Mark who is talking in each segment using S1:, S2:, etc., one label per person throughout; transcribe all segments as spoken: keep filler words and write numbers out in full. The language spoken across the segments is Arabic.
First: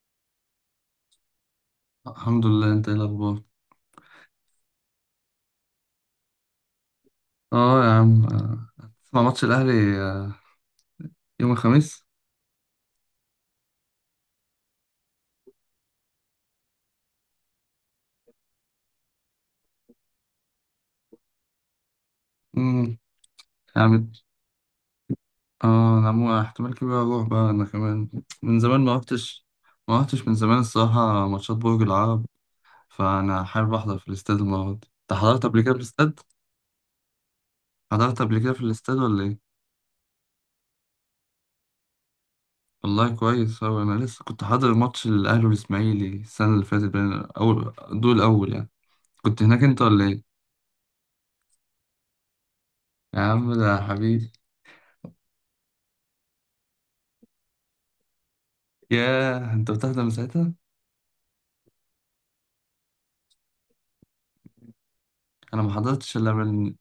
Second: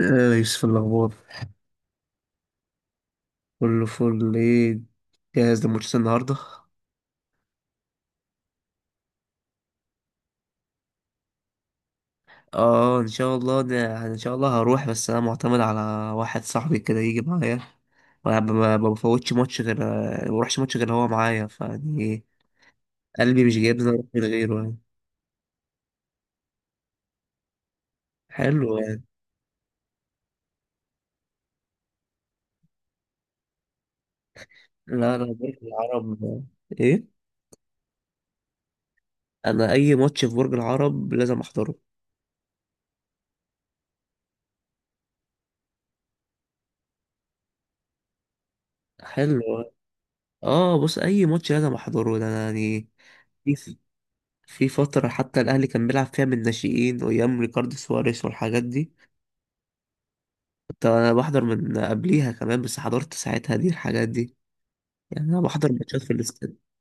S1: آه، يوسف، الأخبار؟
S2: الحمد لله، انت ايه الاخبار؟
S1: كله فل، ايه؟ جاهز لماتش النهاردة؟
S2: اه يا عم، آه، هتسمع ماتش الاهلي آه، يوم الخميس.
S1: اه، ان شاء الله، ده يعني ان شاء الله هروح، بس انا معتمد على واحد صاحبي كده يجي معايا. ما ب- ما ما بفوتش ماتش غير ما بروحش ماتش غير هو معايا، فيعني إيه،
S2: امم.
S1: قلبي مش
S2: يا
S1: جايبني اروح
S2: عم.
S1: من غيره يعني.
S2: اه، انا مو احتمال كبير اروح بقى انا كمان. من
S1: حلو
S2: زمان ما
S1: يعني.
S2: رحتش. ما رحتش من زمان الصراحه، ماتشات برج العرب. فانا حابب احضر في الاستاد المره دي. انت
S1: لا لا،
S2: حضرت
S1: برج
S2: قبل كده في
S1: العرب.
S2: الاستاد؟
S1: ايه.
S2: حضرت قبل كده في الاستاد ولا ايه؟
S1: انا اي ماتش في برج العرب لازم احضره.
S2: والله كويس أوي، أنا لسه كنت حاضر ماتش الأهلي والإسماعيلي السنة اللي فاتت. بين أول دول أول يعني.
S1: حلو.
S2: كنت هناك أنت ولا إيه؟
S1: اه، بص، اي ماتش لازم احضره ده، أنا يعني
S2: يا عم ده حبيبي.
S1: في فترة حتى الأهلي كان بيلعب فيها من الناشئين وأيام ريكاردو سواريز والحاجات دي.
S2: ياه أنت بتحضر من ساعتها؟
S1: كنت أنا بحضر من قبليها كمان، بس حضرت ساعتها دي الحاجات دي، يعني أنا
S2: انا
S1: بحضر
S2: ما
S1: ماتشات في
S2: حضرتش الا
S1: الاستاد.
S2: من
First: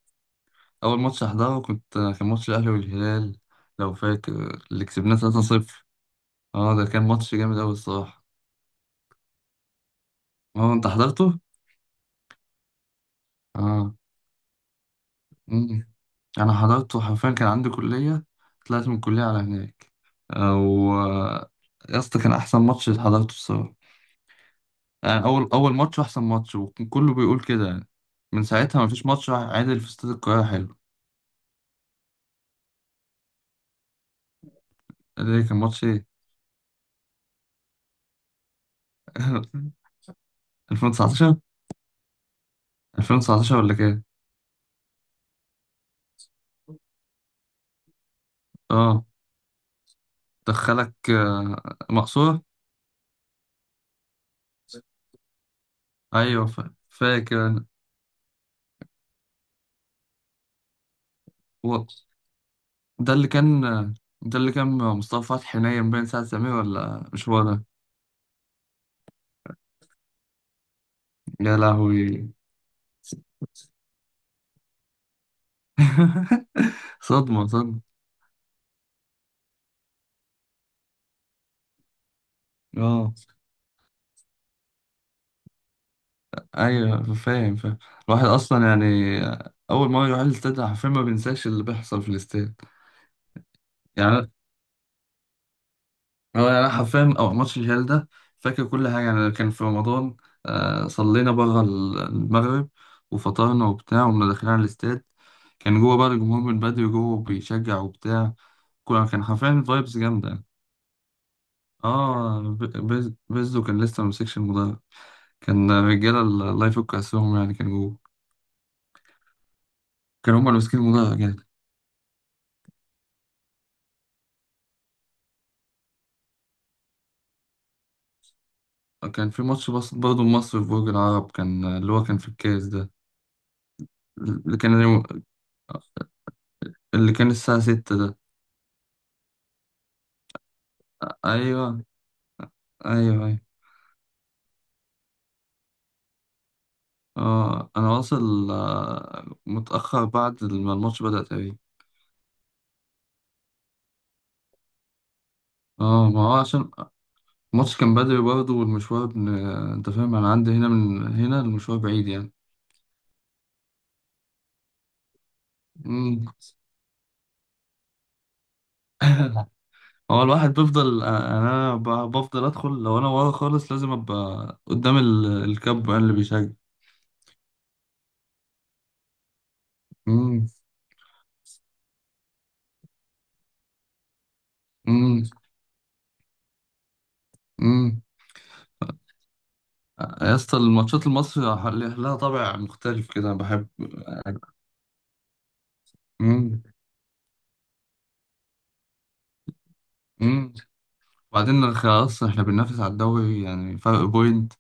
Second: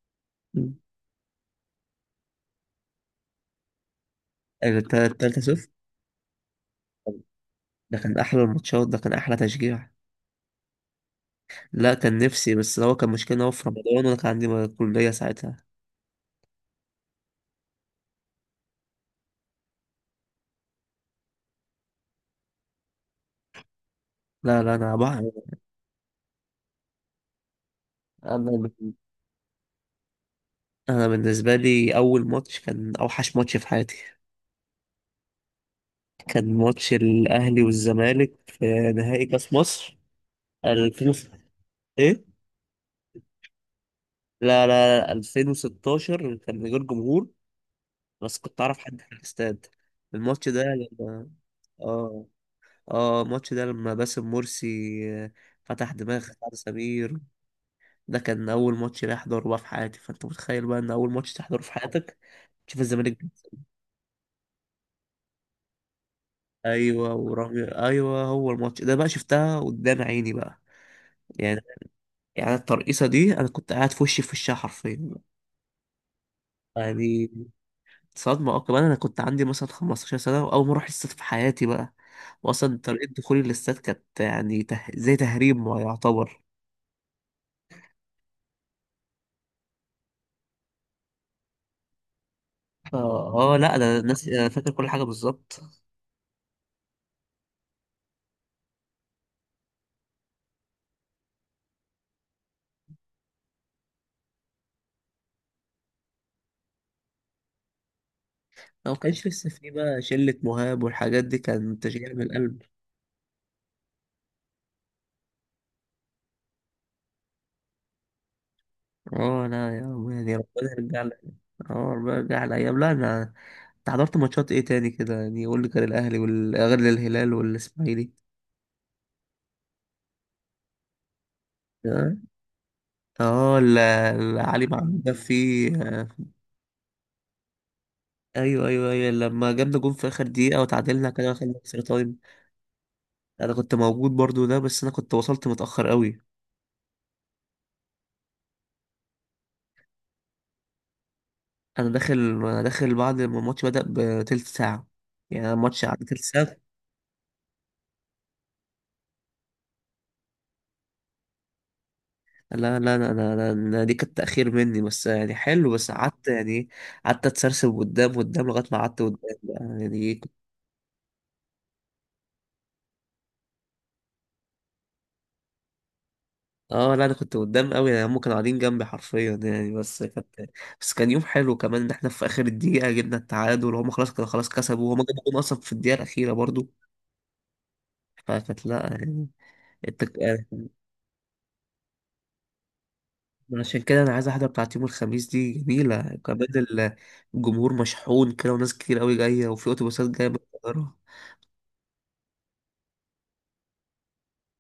S1: مم.
S2: اول ماتش احضره. كنت كان ماتش الاهلي والهلال، لو فاكر، اللي
S1: التا-
S2: كسبناه
S1: التالتة صفر.
S2: تلاتة صفر. اه ده كان ماتش جامد قوي
S1: ده كان
S2: الصراحه.
S1: أحلى الماتشات، ده كان أحلى تشجيع.
S2: اه انت حضرته؟
S1: لا، كان نفسي، بس هو كان مشكلة إن هو في
S2: اه،
S1: رمضان وأنا كان عندي كلية ساعتها.
S2: أمم. انا حضرته حرفيا، كان عندي كليه، طلعت من الكليه على هناك. او، يا اسطى كان احسن ماتش اللي حضرته الصراحه.
S1: لا لا، أنا بح...
S2: يعني اول اول ماتش واحسن ماتش، وكان كله بيقول كده يعني. من
S1: أنا
S2: ساعتها ما فيش ماتش واحد عادل في استاد القاهره. حلو.
S1: أنا بالنسبة لي أول ماتش كان أوحش ماتش في حياتي.
S2: ده كان ماتش ايه؟
S1: كان ماتش الأهلي والزمالك في نهائي كأس مصر ألفين.
S2: ألفين وتسعتاشر.
S1: إيه؟
S2: ألفين وتسعتاشر ولا كام؟
S1: لا لا لا، ألفين وستاشر كان من غير جمهور، بس كنت اعرف حد
S2: اه،
S1: في الاستاد. الماتش ده
S2: دخلك
S1: لما
S2: آه،
S1: اه
S2: مقصورة؟
S1: اه الماتش ده لما باسم مرسي آه، فتح دماغ
S2: أيوة،
S1: سعد
S2: فا-
S1: سمير.
S2: فاكر أنا.
S1: ده كان اول ماتش لي احضره بقى في حياتي، فانت متخيل بقى ان اول ماتش تحضره في
S2: و-
S1: حياتك تشوف الزمالك
S2: ده اللي
S1: بيكسب.
S2: كان ده اللي كان مصطفى فتحي نايم بين ساعة سمير، ولا
S1: ايوه،
S2: مش هو
S1: ورامي،
S2: ده؟
S1: ايوه، هو الماتش ده بقى شفتها قدام عيني بقى
S2: يا
S1: يعني.
S2: لهوي.
S1: يعني الترقيصه دي انا كنت قاعد في وشي في وشها حرفيا يعني.
S2: صدمة صدمة.
S1: صدمه، اه كمان انا كنت عندي مثلا خمسة عشر سنه، واول مره احس في حياتي بقى. واصلا طريقه
S2: اه،
S1: دخولي للاستاد كانت يعني ته... زي تهريب ما يعتبر.
S2: ايوه فاهم فاهم. الواحد اصلا يعني اول ما يروح الاستاد حرفيا ما بينساش اللي بيحصل في الاستاد
S1: اه آه، لا، ده الناس
S2: يعني.
S1: انا فاكر كل حاجه بالظبط.
S2: هو يعني انا حرفيا او ماتش الهلال ده، فاكر كل حاجه. يعني كان في رمضان، آه صلينا بره ال- المغرب وفطرنا وبتاع، وكنا داخلين على الاستاد. كان جوه بقى الجمهور من بدري، جوه بيشجع وبتاع.
S1: أنا ما
S2: كنا- كان
S1: كانش لسه
S2: حرفيا
S1: في
S2: فايبس
S1: بقى
S2: جامده
S1: شله
S2: يعني.
S1: مهاب والحاجات دي، كان تشجيع من
S2: اه،
S1: القلب.
S2: ب- بيز- بيزو كان لسه ممسكش المدرج، كان رجاله الله يفك اسرهم، يعني كان جوه.
S1: اه لا يا عم، يعني
S2: كانوا هما اللي
S1: ربنا
S2: ماسكين
S1: يرجع لي.
S2: المدرج يعني.
S1: اه، ربنا يرجع لي ايام. لا، انا، انت حضرت ماتشات ايه تاني كده، يعني قول لي، كان الاهلي وال- غير الهلال والاسماعيلي.
S2: كان في ماتش بس برضه مصر في برج العرب، كان اللي هو
S1: اه
S2: كان في الكاس ده.
S1: آه، ال-
S2: اللي
S1: العلي
S2: كان
S1: معلول ده فيه. آه،
S2: اللي كان الساعة ستة ده.
S1: ايوه ايوه ايوه لما جبنا جون في اخر دقيقه وتعادلنا كده خلينا اكسترا
S2: أيوة.
S1: تايم.
S2: ايوه ايوه.
S1: انا كنت موجود برضو ده، بس انا كنت وصلت متاخر قوي.
S2: اه، انا واصل آه، متأخر بعد ما الماتش بدأ تقريبا.
S1: انا داخل انا داخل بعد ما الماتش بدا بتلت ساعه، يعني أنا الماتش قعد
S2: اه
S1: تلت
S2: ما هو
S1: ساعه.
S2: عشان الماتش كان بدري برضه، والمشوار ابن... انت فاهم، انا عندي هنا من هنا المشوار بعيد يعني.
S1: لا لا لا لا لا لا، دي كانت تاخير مني بس يعني، حلو، بس
S2: مم.
S1: قعدت يعني إيه، قعدت اتسرسب قدام قدام لغايه ما قعدت قدام بقى، يعني إيه،
S2: هو
S1: كنت-
S2: الواحد بيفضل آه، يعني انا ب- بفضل ادخل. لو انا ورا خالص لازم ابقى قدام ال- الكاب اللي بيشجع.
S1: اه لا انا كنت قدام قوي، يعني هم كانوا قاعدين جنبي حرفيا يعني. بس كانت
S2: امم.
S1: بس كان يوم حلو كمان ان احنا في اخر الدقيقه جبنا التعادل، وهم خلاص كانوا خلاص كسبوا، وهم جابوا
S2: امم.
S1: جون اصلا في الدقيقه الاخيره برضو،
S2: امم
S1: فكانت لا يعني. التك...
S2: يا اسطى، الماتشات المصري لها طابع مختلف كده أنا بحب.
S1: عشان كده انا عايز واحده بتاعت يوم الخميس دي جميله كمان. ال- الجمهور مشحون كده وناس كتير قوي جايه، وفي اتوبيسات جايه من
S2: امم.
S1: القاهره.
S2: وبعدين خلاص احنا بننافس على الدوري، يعني فرق بوينت.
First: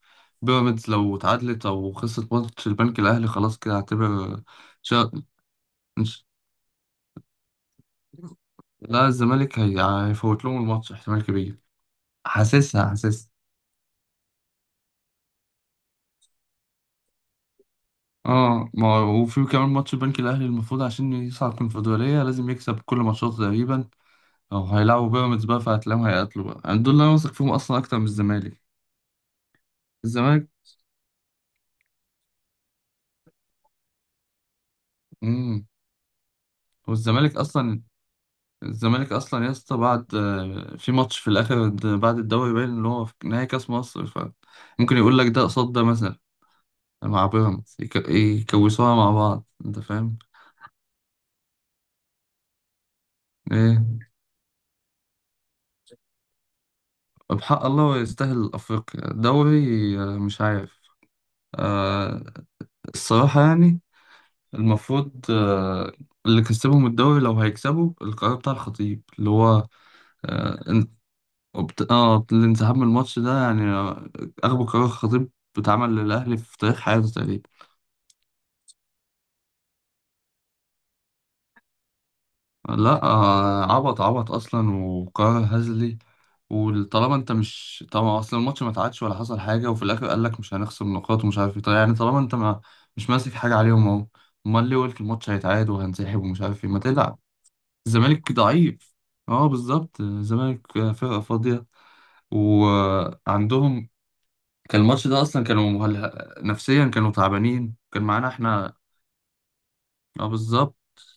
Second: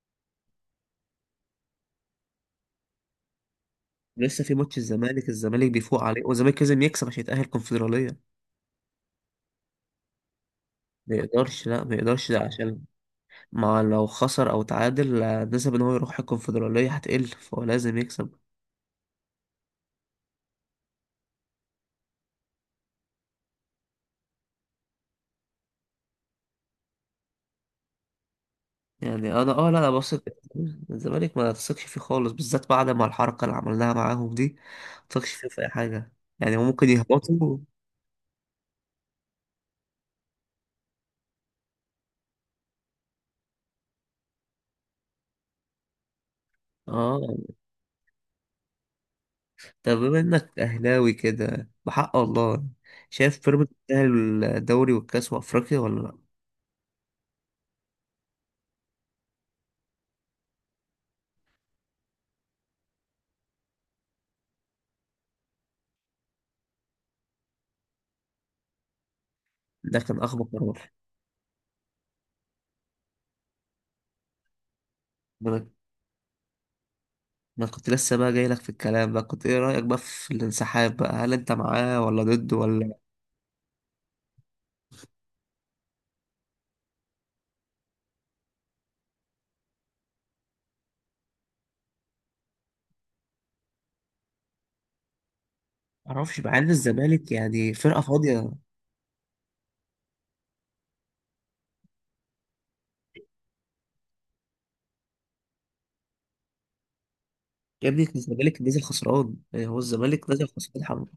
S2: بيراميدز لو اتعادلت او خسرت ماتش البنك الاهلي خلاص كده هعتبر.
S1: لسه في ماتش
S2: شا...
S1: الزمالك الزمالك بيفوق عليه،
S2: مش...
S1: والزمالك لازم يكسب عشان يتاهل الكونفدراليه.
S2: لا الزمالك هي... هيفوت لهم الماتش
S1: ما
S2: احتمال كبير.
S1: يقدرش، لا ما يقدرش ده عشان
S2: حاسسها حاسسها.
S1: ما لو خسر او تعادل، آه، نسب ان هو يروح الكونفدراليه هتقل، فهو لازم يكسب.
S2: اه ما هو- وفي كمان ماتش البنك الاهلي المفروض عشان يصعد الكونفدراليه لازم يكسب كل ماتشاته تقريبا. او هيلعبوا بيراميدز بقى، فهتلاقيهم هيقاتلوا بقى يعني. دول اللي انا واثق فيهم اصلا اكتر من الزمالك.
S1: يعني انا اه لا، انا بثق.
S2: الزمالك.
S1: الزمالك ما تثقش فيه خالص، بالذات بعد ما الحركه اللي عملناها معاهم دي، ما تثقش فيه في
S2: امم.
S1: اي حاجه يعني. هو ممكن
S2: والزمالك
S1: يهبطوا.
S2: اصلا، الزمالك اصلا يا اسطى، بعد آه، في ماتش في الاخر د- بعد الدوري باين اللي هو في نهائي كاس مصر، فممكن يقول لك ده قصاد ده، مثلا
S1: اه،
S2: مع بيراميدز، يك- يكوسوها مع بعض، انت
S1: طب
S2: فاهم.
S1: بما انك اهلاوي كده بحق الله، شايف بيراميدز
S2: ايه
S1: تستاهل الدوري والكاس وافريقيا ولا لا؟
S2: بحق الله هو يستاهل افريقيا دوري؟ آه، مش عارف. آه، الصراحة يعني. المفروض آه، اللي كسبهم الدوري لو هيكسبوا القرار بتاع الخطيب اللي هو،
S1: ده كان اخبط
S2: اه ان-
S1: قرار.
S2: وبت- آه، الانسحاب من الماتش ده يعني، آه، اغبى قرار خطيب
S1: ما انا
S2: اتعمل للاهلي في تاريخ حياته تقريبا.
S1: ما أنا كنت لسه بقى جاي لك في الكلام بقى، كنت ايه رايك بقى في الانسحاب بقى، هل انت معاه ولا ضده ولا؟
S2: لا آه، عبط عبط اصلا، وقرار هزلي. وطالما انت مش طبعا اصلا الماتش ما اتعادش ولا حصل حاجه، وفي الاخر قال لك مش هنخصم نقاط ومش عارف ايه. طيب يعني طالما انت ما مش ماسك حاجه عليهم اهو، امال ليه قلت الماتش هيتعاد
S1: ما
S2: وهنسحب
S1: اعرفش،
S2: ومش
S1: مع
S2: عارف
S1: ان
S2: ايه؟ ما تلعب.
S1: الزمالك يعني فرقه
S2: الزمالك
S1: فاضيه.
S2: ضعيف. اه بالظبط، الزمالك فرقه فاضيه، وعندهم كان الماتش ده اصلا، كانوا مهل... نفسيا كانوا تعبانين،
S1: يا
S2: كان
S1: ابني
S2: معانا
S1: الزمالك
S2: احنا.
S1: نزل خسران، يعني هو
S2: اه
S1: الزمالك نزل
S2: بالظبط.
S1: خسران حمد.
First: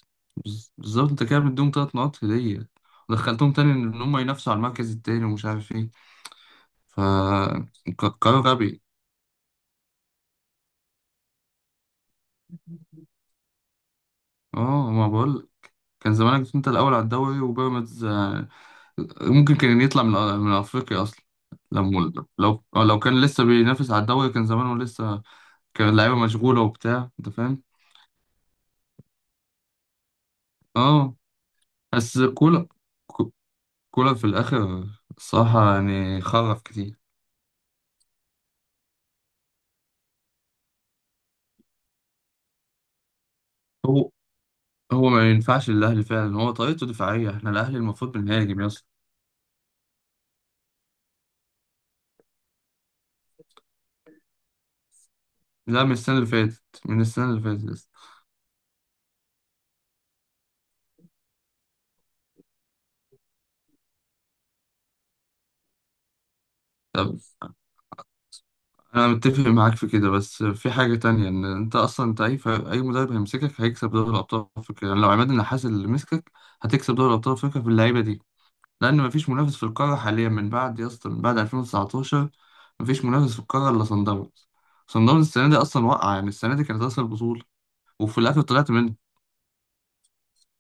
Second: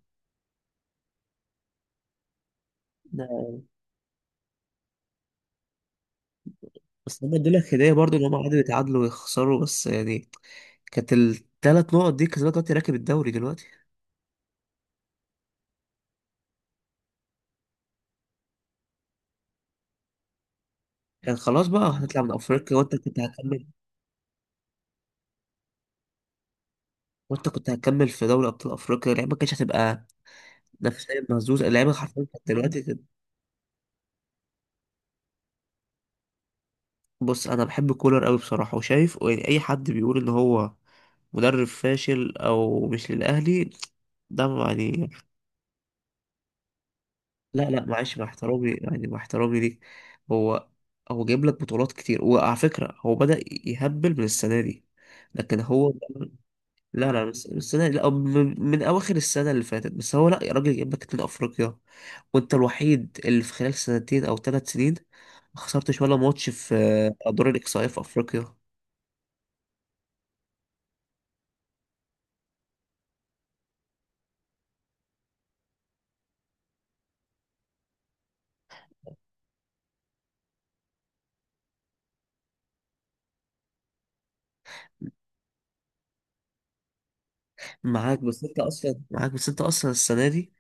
S2: بز- بالظبط انت كده مديهم تلات نقط هدية، ودخلتهم تاني ان هم ينافسوا على المركز التاني ومش عارف ايه. ف
S1: بس انا اديلك لك هديه
S2: ك-
S1: برضو ان هم
S2: قرار
S1: قعدوا
S2: غبي.
S1: يتعادلوا ويخسروا بس يعني. كانت الثلاث نقط دي كسبت، دلوقتي راكب الدوري دلوقتي.
S2: اه ما بقول، كان زمانك انت الاول على الدوري، وبيراميدز آه، ممكن كان يطلع من من افريقيا اصلا.
S1: يعني خلاص بقى هنطلع
S2: لو
S1: من
S2: لو
S1: افريقيا،
S2: آه،
S1: وانت
S2: لو
S1: كنت
S2: كان لسه
S1: هتكمل
S2: بينافس على الدوري كان زمانه لسه كان اللعيبه مشغوله وبتاع، انت
S1: وانت
S2: فاهم.
S1: كنت هتكمل في دوري ابطال افريقيا، اللعيبه ما كانتش هتبقى
S2: اه
S1: نفسيا مهزوزه، اللعيبه
S2: بس
S1: حرفيا كانت
S2: كولر،
S1: دلوقتي كده.
S2: كو- كولر في الاخر الصراحه يعني خرف كتير.
S1: بص انا بحب كولر قوي بصراحه، وشايف يعني اي حد بيقول ان هو مدرب فاشل او مش للاهلي
S2: هو
S1: ده
S2: هو
S1: يعني.
S2: ما ينفعش للأهلي فعلا، هو طريقته دفاعية، احنا
S1: لا
S2: الأهلي
S1: لا،
S2: المفروض
S1: معلش، مع
S2: بنهاجم يا
S1: احترامي
S2: اسطى.
S1: يعني، مع احترامي ليك، هو هو جايب لك بطولات كتير، وعلى فكره هو بدأ يهبل من السنه دي، لكن
S2: لا من
S1: هو
S2: السنة اللي فاتت، من
S1: لا لا
S2: السنة اللي
S1: بس
S2: فاتت يا
S1: السنة
S2: اسطى.
S1: لا من من أواخر السنة اللي فاتت، بس هو لا يا راجل، جايب لك اتنين أفريقيا، وأنت الوحيد اللي في خلال سنتين أو ثلاث سنين ما خسرتش ولا ماتش في آه،
S2: طب
S1: أدوار الإقصائية في أفريقيا.
S2: أنا متفق معاك في كده، بس في حاجة تانية، إن أنت أصلا أنت أي ف- أي مدرب هيمسكك هيكسب دوري الأبطال أفريقيا. يعني لو عماد النحاس اللي مسكك هتكسب دوري الأبطال أفريقيا باللعيبة دي. لأن مفيش منافس في القارة حاليا من بعد يا اسطى، من بعد ألفين وتسعتاشر مفيش منافس في القارة إلا صن داونز. صن داونز السنة دي أصلا وقع، يعني السنة دي كانت أصل البطولة، وفي
S1: معاك
S2: الآخر
S1: بس أنت
S2: طلعت
S1: أصلا معاك بس أنت أصلا السنة دي،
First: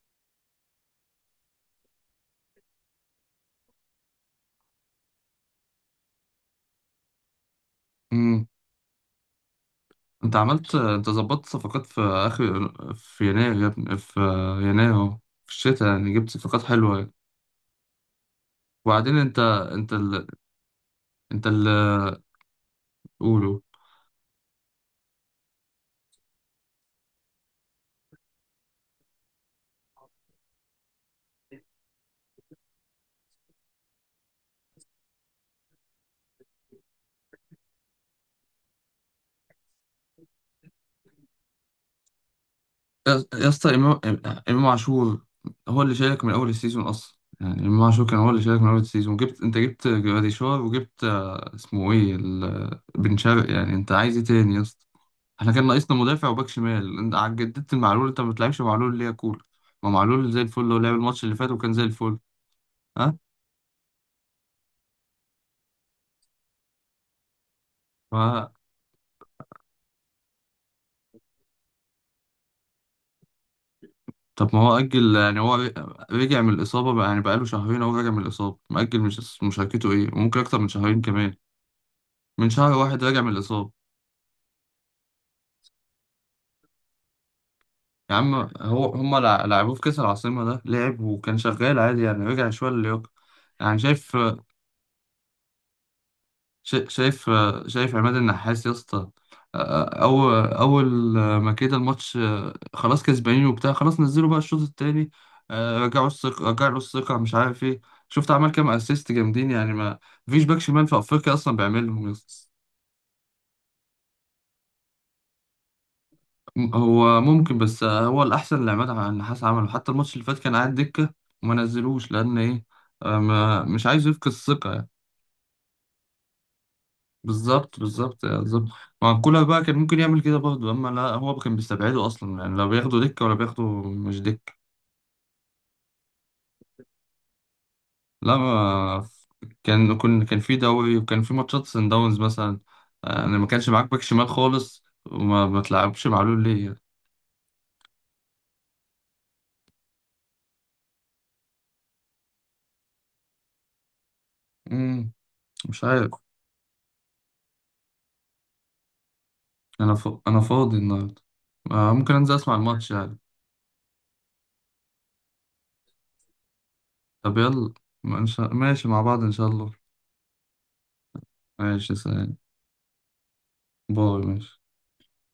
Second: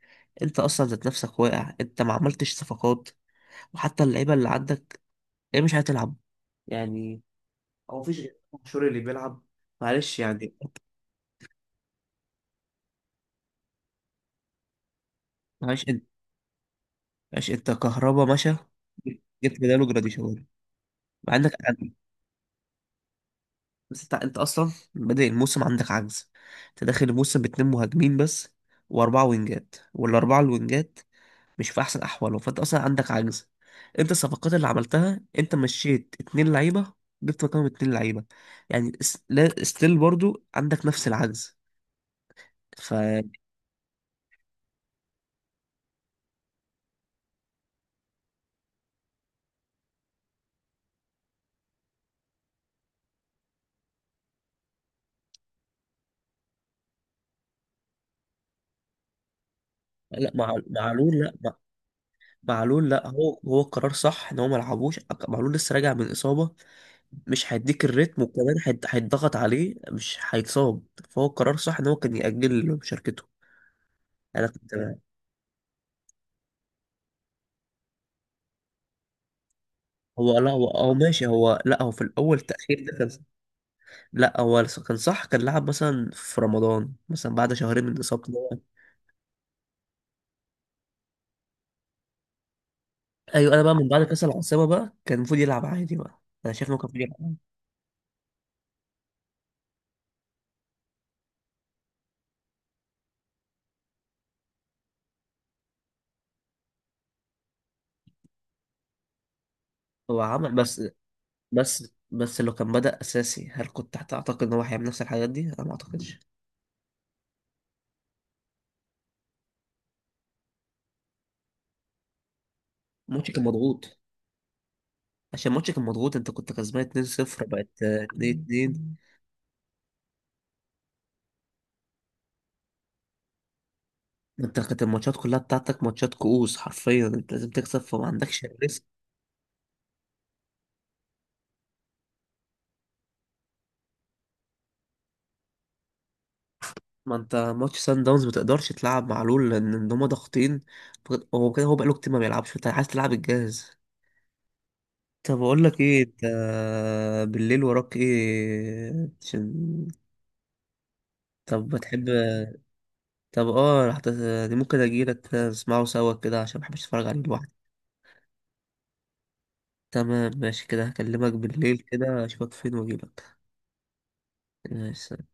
S1: أنت أصلا ذات نفسك واقع، أنت ما عملتش صفقات، وحتى اللعيبة اللي عندك هي مش هتلعب يعني، هو مفيش غير
S2: منه.
S1: شوري اللي بيلعب. معلش
S2: انت
S1: يعني،
S2: عملت، انت ظبطت صفقات في اخر في يناير يا ابني، في يناير اهو، في
S1: معلش
S2: الشتاء
S1: أنت
S2: يعني، جبت صفقات حلوه يعني.
S1: معلش أنت كهربا مشى،
S2: وبعدين انت
S1: جبت بداله
S2: انت ال...
S1: جراديشار، مع
S2: انت
S1: إنك
S2: اللي قوله.
S1: بس انت انت اصلا بادئ الموسم عندك عجز، انت داخل الموسم باتنين مهاجمين بس، واربعه وينجات، والاربعه الوينجات مش في احسن احوالهم، فانت اصلا عندك عجز. انت الصفقات اللي عملتها انت مشيت اتنين لعيبه، جبت مكانهم اتنين لعيبه. يعني اس- لا ستيل برضو عندك نفس العجز، ف
S2: يا يا اسطى، امام امام عاشور هو اللي شارك من اول السيزون اصلا. يعني امام عاشور كان هو اللي شارك من اول السيزون. جبت انت جبت جراديشار، وجبت آه، اسمه ايه ال... بن شرقي. يعني انت عايز ايه تاني يا اسطى؟ احنا كان ناقصنا مدافع وباك شمال، انت ع- جددت المعلول. انت ما بتلعبش معلول ليه يا كول؟ ما
S1: لا
S2: معلول زي
S1: مع
S2: الفل، هو لعب
S1: معلول،
S2: الماتش
S1: لا
S2: اللي فات
S1: مع...
S2: وكان زي الفل.
S1: معلول، لا
S2: ها.
S1: هو هو قرار صح ان هو ما لعبوش. معلول لسه راجع من اصابه، مش هيديك
S2: ف...
S1: الريتم، وكمان هيت- هيتضغط عليه مش هيتصاب، فهو القرار صح ان هو كان يأجل مشاركته. انا
S2: طب ما
S1: كنت.
S2: هو أجل يعني، هو رجع من الإصابة بقى، يعني بقاله شهرين هو راجع من الإصابة، مأجل مش مشاركته إيه،
S1: هو
S2: وممكن
S1: لا
S2: أكتر
S1: هو
S2: من
S1: اه
S2: شهرين
S1: ماشي،
S2: كمان.
S1: هو لا هو في الاول
S2: من شهر
S1: تأخير ده
S2: واحد
S1: كان.
S2: راجع من الإصابة.
S1: لا هو كان صح، كان لعب مثلا في رمضان مثلا بعد شهرين من
S2: يا
S1: اصابته
S2: عم
S1: ده.
S2: هو هما لع- لعبوه في كأس العاصمة ده، لعب وكان شغال عادي يعني، رجع شوية للياقة.
S1: ايوه، انا بقى
S2: يعني
S1: من بعد
S2: شايف،
S1: كاس العاصمه بقى كان المفروض يلعب عادي بقى، انا شايف انه كان
S2: شا-
S1: المفروض يلعب
S2: شايف
S1: عادي.
S2: شايف عماد النحاس يا اسطى. آه، أو أول ما كده الماتش آه، خلاص كسبانين وبتاع، خلاص نزلوا بقى الشوط التاني آه، رجعوا الثقة رجعوا الثقة مش عارف إيه. شفت عمل كام أسيست جامدين يعني؟ ما
S1: هو
S2: مفيش
S1: عمل
S2: باك
S1: بس
S2: شمال في أفريقيا أصلا
S1: بس
S2: بيعملهم يا
S1: بس
S2: اسطى.
S1: لو كان بدأ اساسي، هل كنت هتعتقد ان هو هيعمل نفس الحاجات دي؟ انا ما اعتقدش.
S2: م- هو ممكن، بس آه، هو الأحسن اللي عماد النحاس عمله. حتى الماتش اللي فات كان قاعد دكة وما نزلوش لأن إيه؟ آه،
S1: ماتش كان
S2: ما مش
S1: مضغوط،
S2: عايز يفقد الثقة يعني.
S1: عشان ماتشك كان مضغوط، انت كنت كسبان اتنين صفر
S2: بالظبط
S1: بقت آه،
S2: بالظبط بالظبط،
S1: اتنين اتنين.
S2: ما كولر بقى كان ممكن يعمل كده برضه، اما لا هو كان بيستبعده اصلا يعني، لا بياخده دكه ولا بياخده مش دكه.
S1: انت كانت الماتشات كلها بتاعتك ماتشات كؤوس حرفيا، انت لازم تكسب فما
S2: لا
S1: عندكش الريسك.
S2: ما كان كان كان في دوري وكان في ماتشات سان داونز مثلا. آه، انا ما كانش معاك باك شمال خالص، وما ما تلعبش معلول ليه يعني.
S1: ما انت ماتش سان داونز ما تقدرش تلعب معلول لان ان هما ضاغطين، فك- هو كده هو بقاله كتير ما بيلعبش، فانت عايز تلعب الجاهز.
S2: امم
S1: طب اقول لك
S2: مش
S1: ايه،
S2: عارف.
S1: انت بالليل وراك ايه عشان؟
S2: انا ف... انا فاضي النهارده.
S1: طب
S2: آه،
S1: بتحب؟
S2: ممكن انزل اسمع الماتش يعني.
S1: طب اه هت- ممكن اجيلك نسمعه سوا كده، عشان ما بحبش اتفرج عليه
S2: طب
S1: لوحدي.
S2: يلا، ما إن شاء- ماشي مع بعض ان شاء الله.
S1: تمام، ماشي كده، هكلمك بالليل
S2: ماشي
S1: كده،
S2: سلام.
S1: اشوفك فين واجيلك.
S2: باي ماشي.
S1: ماشي